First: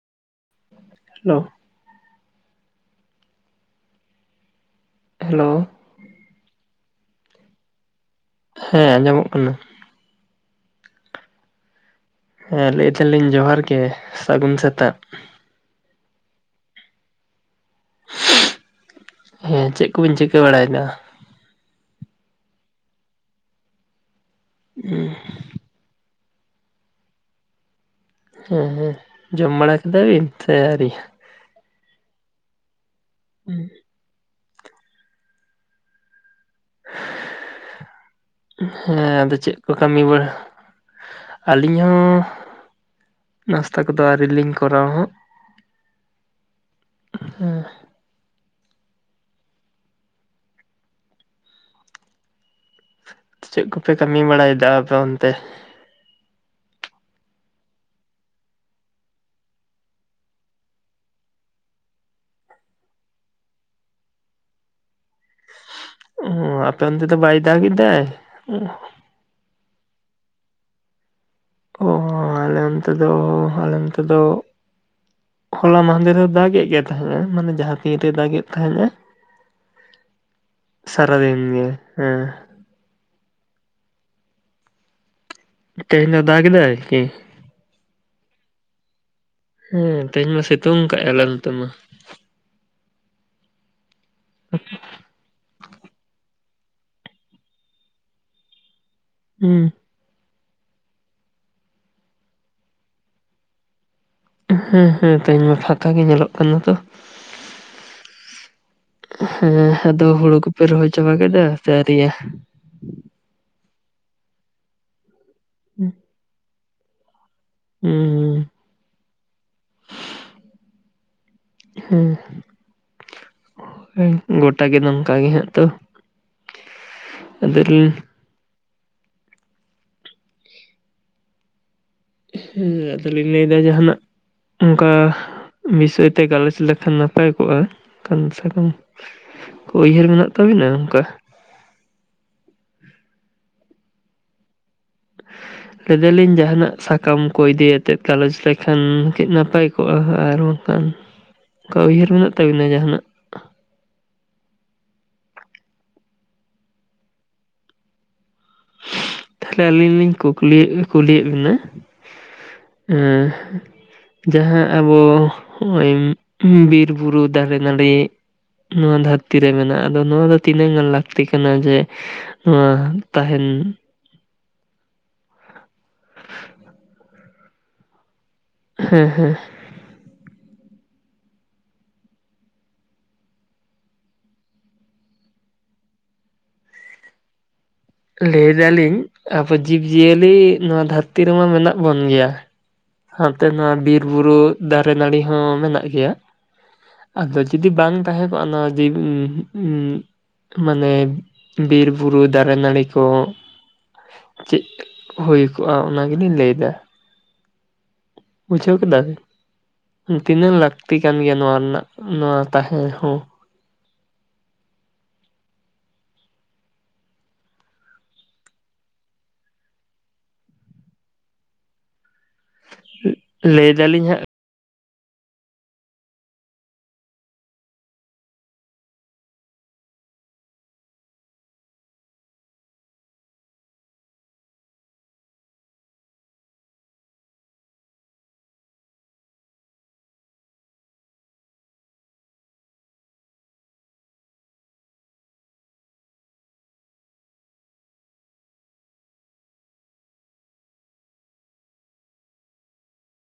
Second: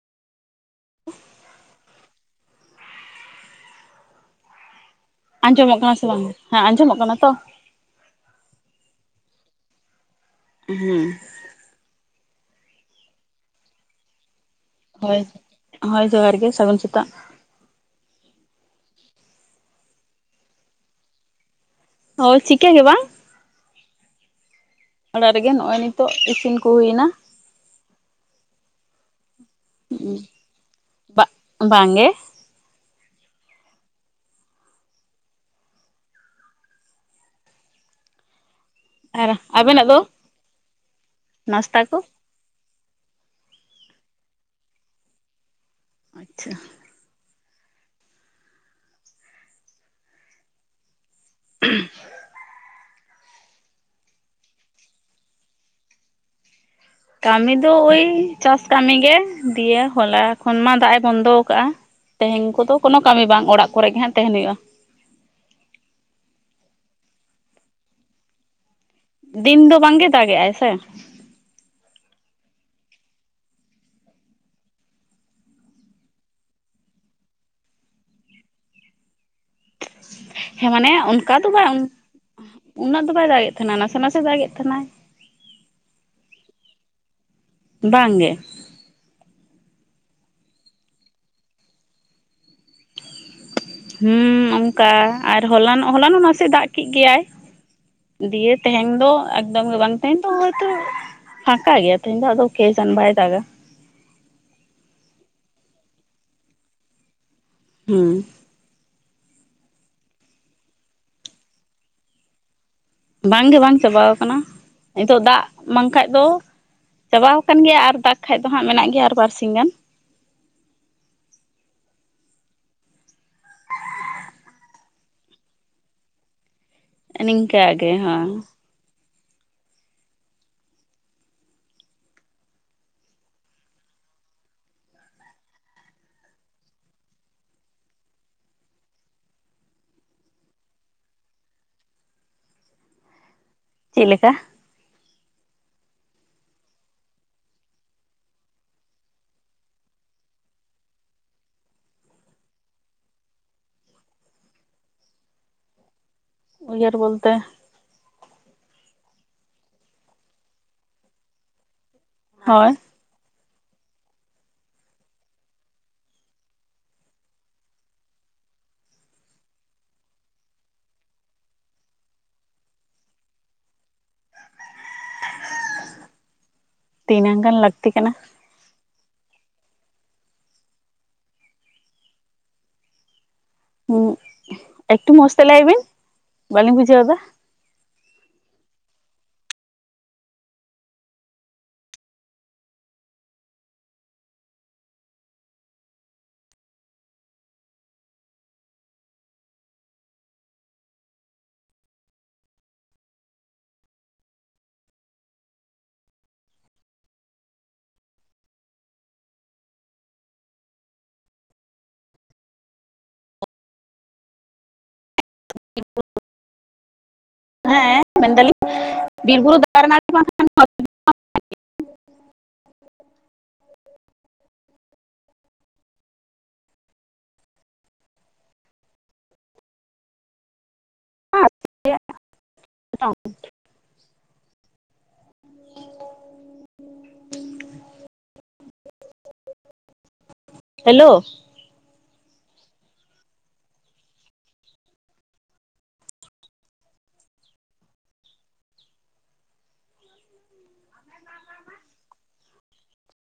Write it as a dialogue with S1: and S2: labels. S1: Hello hello
S2: ᱟᱸᱡᱚᱢᱚᱜ ᱠᱟᱱᱟ ᱥᱮ ᱵᱟᱝ, ᱦᱮᱸ ᱟᱸᱡᱚᱢᱚᱜ ᱠᱟᱱᱟ ᱛᱚ?
S1: ᱦᱮᱸ ᱟᱸᱡᱚᱢᱚᱜ ᱠᱟᱱᱟ᱾
S2: ᱦᱩᱸ᱾
S1: ᱦᱮᱸ ᱞᱟᱹᱭᱫᱟᱞᱤᱧ ᱡᱚᱦᱟᱨ ᱜᱮ, ᱥᱟᱹᱜᱩᱱ ᱥᱮ
S2: ᱦᱳᱭ, ᱦᱳᱭ ᱡᱚᱦᱟᱨ ᱜᱮ ᱥᱟᱹᱜᱩᱱ ᱥᱮᱛᱟᱜ᱾
S1: ᱦᱮᱸ ᱪᱮᱫ ᱠᱚᱵᱤᱱ ᱪᱤᱠᱟᱹ ᱵᱟᱲᱟᱭᱫᱟ?
S2: ᱦᱳᱭ ᱪᱤᱠᱟᱹ ᱜᱮ ᱵᱟᱝ,
S1: ᱦᱮᱸ
S2: ᱚᱲᱟᱜ ᱨᱮᱜᱮ᱾ ᱜᱮ ᱱᱚᱜ-ᱚᱭ ᱱᱤᱛᱚᱜ ᱤᱥᱤᱱ ᱠᱚ ᱦᱩᱭ ᱮᱱᱟ᱾
S1: ᱦᱩᱸ ᱦᱩᱸ᱾ ᱡᱚᱢ ᱵᱟᱲᱟ ᱠᱮᱫᱟ ᱵᱤᱱ ᱥᱮ ᱟᱣᱨᱤᱭᱟ?
S2: ᱵᱟᱝ ᱜᱮ᱾
S1: ᱦᱩᱸ᱾ ᱦᱮᱸ
S2: ᱟᱨ
S1: ᱟᱫᱚ ᱪᱮᱫ ᱠᱚ
S2: ᱟᱵᱮᱱᱟᱜ ᱫᱚ
S1: ᱠᱟᱹᱢᱤ ᱵᱟᱲᱟ? ᱟᱹᱞᱤᱧ
S2: ᱱᱟᱥᱛᱟ ᱠᱚ
S1: ᱦᱚᱸ ᱱᱟᱥᱛᱟ ᱠᱚᱫᱚ ᱟᱣᱨᱤ ᱞᱤᱧ ᱠᱚᱨᱟᱣᱟ ᱦᱟᱸᱜ᱾
S2: ᱟᱪᱪᱷᱟ᱾
S1: ᱦᱩᱸ᱾
S2: [inaudible]
S1: ᱪᱮᱫ ᱠᱚᱯᱮ ᱠᱟᱹᱢᱤ ᱵᱟᱲᱟᱭᱫᱟ ᱟᱯᱮ ᱚᱱᱛᱮ?
S2: ᱠᱟᱢᱤ ᱫᱚ ᱳᱭ ᱪᱟᱥ ᱠᱟᱢᱤ ᱜᱮ, ᱫᱤᱭᱮ ᱦᱚᱞᱟ ᱠᱷᱚᱱ ᱢᱟ ᱫᱟᱜ ᱮ ᱵᱚᱱᱫᱚ ᱠᱟᱜᱼᱟ᱾ ᱛᱮᱦᱮᱧ ᱠᱚᱫᱚ ᱠᱚᱱᱚ ᱠᱟᱹᱢᱤ ᱵᱟᱝ ᱚᱲᱟᱜ ᱠᱚᱨᱮ ᱜᱮ ᱦᱟᱸᱜ ᱛᱟᱦᱮᱱ ᱦᱳᱭᱳᱜᱼᱟ᱾
S1: ᱦᱩᱸ ᱟᱯᱮ ᱚᱱᱛᱮ ᱫᱚ ᱵᱟᱭ ᱫᱟᱜᱮᱫᱟᱭ?
S2: ᱫᱤᱱ ᱫᱚ ᱵᱟᱝ ᱜᱮ ᱫᱟᱜᱮᱜ-ᱟᱭ ᱥᱮ᱾
S1: ᱚ ᱦᱚᱸ ᱟᱞᱮ ᱚᱱᱛᱮ ᱫᱚ ᱟᱞᱮ ᱚᱱᱛᱮ ᱫᱚ, ᱦᱚᱞᱟ ᱢᱟᱦᱫᱮᱨ ᱦᱚᱸ ᱫᱟᱜᱮᱫ ᱜᱮ ᱛᱟᱦᱮᱸᱫ-ᱮ ᱢᱟᱱᱮ ᱡᱟᱦᱟᱸ ᱛᱤᱱ ᱨᱮᱭ ᱫᱟᱜᱮᱫ ᱛᱟᱦᱮᱸᱫ-ᱮ᱾
S2: ᱦᱮᱸ ᱢᱟᱱᱮ ᱚᱝᱠᱟ
S1: ᱥᱟᱨᱟᱫᱤᱱ
S2: ᱫᱚ
S1: ᱜᱮ
S2: ᱵᱟᱝ,
S1: ᱦᱮᱸ
S2: ᱩᱱᱟᱹᱜ ᱫᱚ ᱵᱟᱭ ᱫᱟᱜᱮᱫ ᱛᱟᱦᱮᱸᱱᱟ ᱱᱟᱥᱮ ᱱᱟᱥᱮ ᱫᱟᱜᱮᱫ ᱛᱟᱦᱮᱸᱱᱟᱭ᱾
S1: ᱛᱮᱦᱮᱧ ᱫᱚ ᱫᱟᱜ ᱮᱫᱟᱭ ᱠᱤ?
S2: ᱵᱟᱝ ᱜᱮ᱾
S1: ᱦᱮᱸ ᱛᱮᱦᱮᱧ ᱢᱟ ᱥᱤᱛᱳᱝ ᱠᱟᱜ-ᱟᱭ ᱟᱞᱮ ᱱᱚᱱᱛᱮ ᱢᱟ᱾
S2: ᱦᱤᱸ ᱚᱝᱠᱟ ᱟᱨ ᱦᱚᱞᱟᱱᱚᱜ ᱦᱚᱞᱟᱱᱚᱜ ᱱᱟᱥᱮ ᱫᱟᱜ ᱠᱮᱜ ᱜᱮᱭᱟᱭ᱾ ᱫᱤᱭᱮ ᱛᱟᱦᱮᱧ ᱫᱚ ᱮᱠᱫᱚᱢ
S1: ᱦᱩᱸ
S2: ᱜᱮ ᱵᱟᱝ ᱛᱮᱦᱮᱧ ᱫᱚ ᱦᱚᱭᱛᱚ, ᱯᱷᱟᱸᱠᱟ ᱜᱮᱭᱟ ᱛᱮᱦᱮᱧ ᱟᱫᱚ ᱠᱮᱡᱟᱱᱤ ᱵᱟᱭ ᱫᱟᱜᱟ᱾
S1: ᱦᱮᱸ ᱦᱮᱸ ᱛᱮᱦᱮᱧ ᱢᱟ ᱯᱷᱟᱸᱠᱟ ᱜᱮ ᱧᱮᱞᱚᱜ ᱠᱟᱱᱟ ᱛᱚ᱾
S2: ᱦᱩᱸ᱾
S1: ᱦᱮᱸ ᱟᱫᱚ ᱦᱩᱲᱩ ᱠᱚᱯᱮ ᱨᱚᱦᱚᱭ ᱪᱟᱵᱟ ᱠᱮᱫᱟ ᱥᱮ ᱟᱣᱨᱤᱭᱟ᱾
S2: ᱵᱟᱝᱜᱮ ᱵᱟᱝ ᱪᱟᱵᱟᱣ ᱠᱟᱱᱟ, ᱱᱤᱛᱚᱜ ᱫᱟᱜ ᱵᱟᱝ ᱠᱷᱟᱡ ᱫᱚ ᱪᱟᱵᱟᱣ ᱟᱠᱟᱱ ᱜᱮᱭᱟ ᱟᱨ ᱫᱟᱜ
S1: ᱦᱩᱸ
S2: ᱠᱷᱟᱱ ᱫᱚ ᱦᱟᱸᱜ ᱢᱮᱱᱟᱜ ᱜᱮᱭᱟ ᱟᱨ ᱵᱟᱨ ᱥᱤᱧ ᱜᱟᱱ᱾
S1: [unintelligible] ᱦᱮᱸ ᱦᱩᱸ ᱜᱚᱴᱟ ᱜᱮ ᱱᱚᱝᱠᱟ ᱜᱮ ᱦᱟᱸᱜ ᱛᱚ᱾
S2: ᱱᱤᱝᱠᱟ ᱜᱮ
S1: ᱟᱫᱚᱞᱤᱧ
S2: ᱦᱚᱸ᱾
S1: ᱦᱩᱸ ᱟᱫᱚᱞᱤᱧ ᱞᱟᱹᱭᱫᱟ ᱡᱟᱦᱟᱱᱟᱜ᱾ ᱚᱱᱠᱟ ᱵᱤᱥᱚᱭ ᱛᱮ ᱜᱟᱞᱚᱪ ᱞᱮᱠᱷᱟᱱ ᱱᱟᱯᱟᱭ ᱠᱚᱜᱼᱟ, ᱠᱚᱢ ᱥᱮ ᱠᱚᱢ᱾ ᱩᱭᱦᱟᱹᱨ ᱢᱮᱱᱟᱜ ᱛᱟᱵᱤᱱᱟ ᱚᱱᱠᱟ?
S2: ᱪᱮᱫ ᱞᱮᱠᱟ?
S1: ᱞᱟᱹᱭ ᱫᱟᱞᱤᱧ ᱡᱟᱦᱟᱱᱟᱜ ᱥᱟᱠᱟᱢ ᱠᱚ ᱤᱫᱤᱭᱟᱛᱮ ᱜᱟᱞᱚᱪ ᱞᱮᱠᱷᱟᱱ ᱠᱤ ᱱᱟᱯᱟᱭ ᱠᱚᱜᱼᱟ ᱟᱨ ᱚᱝᱠᱟᱱ ᱚᱱᱠᱟ ᱩᱭᱦᱟᱹᱨ ᱢᱮᱱᱟᱜ ᱛᱟᱵᱤᱱᱟ ᱡᱟᱦᱟᱱᱟᱜ?
S2: ᱩᱭᱦᱟᱹᱨ ᱵᱚᱞᱛᱮ
S1: ᱛᱟᱦᱞᱮ ᱟᱹᱞᱤᱧ ᱞᱤᱧ ᱠᱩᱠᱞᱤᱭᱮᱜ ᱠᱩᱞᱤᱭᱮᱫ ᱵᱤᱱᱟᱹ᱾
S2: ᱦᱚᱭ᱾
S1: ᱦᱮᱸ ᱡᱟᱦᱟᱸ ᱟᱵᱚ ᱦᱚᱭᱮᱢ ᱦᱩᱸ ᱵᱤᱨ ᱵᱩᱨᱩ ᱫᱟᱨᱮ ᱱᱟᱹᱲᱤ ᱱᱚᱣᱟ ᱫᱷᱟᱹᱨᱛᱤ ᱨᱮ ᱢᱮᱱᱟᱜᱼᱟ ᱟᱫᱚ ᱱᱚᱣᱟ ᱫᱚ ᱛᱤᱱᱟᱹᱜ ᱜᱟᱱ ᱞᱟᱹᱠᱛᱤ ᱠᱟᱱᱟ ᱡᱮ ᱱᱚᱣᱟ ᱛᱟᱦᱮᱱ?
S2: ᱛᱤᱱᱟᱹᱜ ᱜᱟᱱ ᱞᱟᱹᱠᱛᱤ ᱠᱟᱱᱟ᱾
S1: ᱦᱮᱸ ᱦᱮᱸ᱾
S2: ᱦᱩᱸ ᱮᱠᱴᱩ ᱢᱚᱥ ᱛᱮ ᱞᱟᱹᱭ ᱵᱤᱱ ᱵᱟᱞᱤᱧ ᱵᱩᱡᱷᱟᱹᱣ ᱫᱟ᱾
S1: ᱞᱟᱹᱭ ᱫᱟᱞᱤᱧ ᱟᱵᱚ ᱡᱤᱵᱽ ᱡᱤᱭᱟᱹᱞᱤ ᱱᱚᱣᱟ ᱫᱷᱟᱹᱨᱛᱤ ᱨᱮᱢᱟ ᱢᱮᱱᱟᱜ ᱵᱚᱱ ᱜᱮᱭᱟ ᱦᱟᱱ ᱛᱮ ᱱᱚᱣᱟ ᱵᱤᱨ ᱵᱩᱨᱩ ᱫᱟᱨᱮ ᱱᱟᱹᱲᱤ ᱦᱚᱸ ᱢᱮᱱᱟᱜ ᱜᱮᱭᱟ ᱟᱫᱚ ᱡᱩᱫᱤ ᱵᱟᱝ ᱛᱟᱦᱮᱸ ᱠᱚᱜᱼᱟ ᱱᱚᱣᱟ ᱡᱤ ᱩᱸ ᱩᱸ ᱢᱟᱱᱮ ᱵᱤᱨ ᱵᱩᱨᱩ ᱫᱟᱨᱮ ᱱᱟᱹᱲᱤ ᱠᱚ ᱪᱮᱫ ᱛᱮ ᱠᱚ ᱦᱩᱭ ᱠᱚᱜᱼᱟ ᱚᱱᱟ ᱜᱮᱞᱤᱧ ᱞᱟᱹᱭᱫᱟ ᱵᱩᱡᱷᱟᱹᱣ ᱠᱮᱫᱟ ᱵᱮᱱ ᱛᱤᱱᱟᱹᱜ ᱞᱟᱹᱠᱛᱤ ᱠᱟᱱ ᱜᱮᱭᱟ ᱱᱚᱣᱟ ᱨᱮᱱᱟᱜ ᱱᱚᱣᱟ ᱛᱟᱦᱮᱸ ᱦᱚᱸ᱾
S2: [unintelligible] ᱦᱮᱸ ᱢᱮᱱᱫᱟᱞᱤᱧ ᱵᱤᱨ ᱵᱩᱨᱩ ᱫᱟᱨᱮ ᱱᱟᱹᱲᱤ ᱵᱟᱝ- [unintelligible]
S1: ᱞᱟᱹᱭ ᱫᱟᱞᱤᱧ ᱦᱟᱸᱜ᱾
S2: [unintelligible] ᱴᱤᱠᱭᱟ [unintelligible]
S1: [inaudible] [inaudible]
S2: ᱦᱮᱞᱳ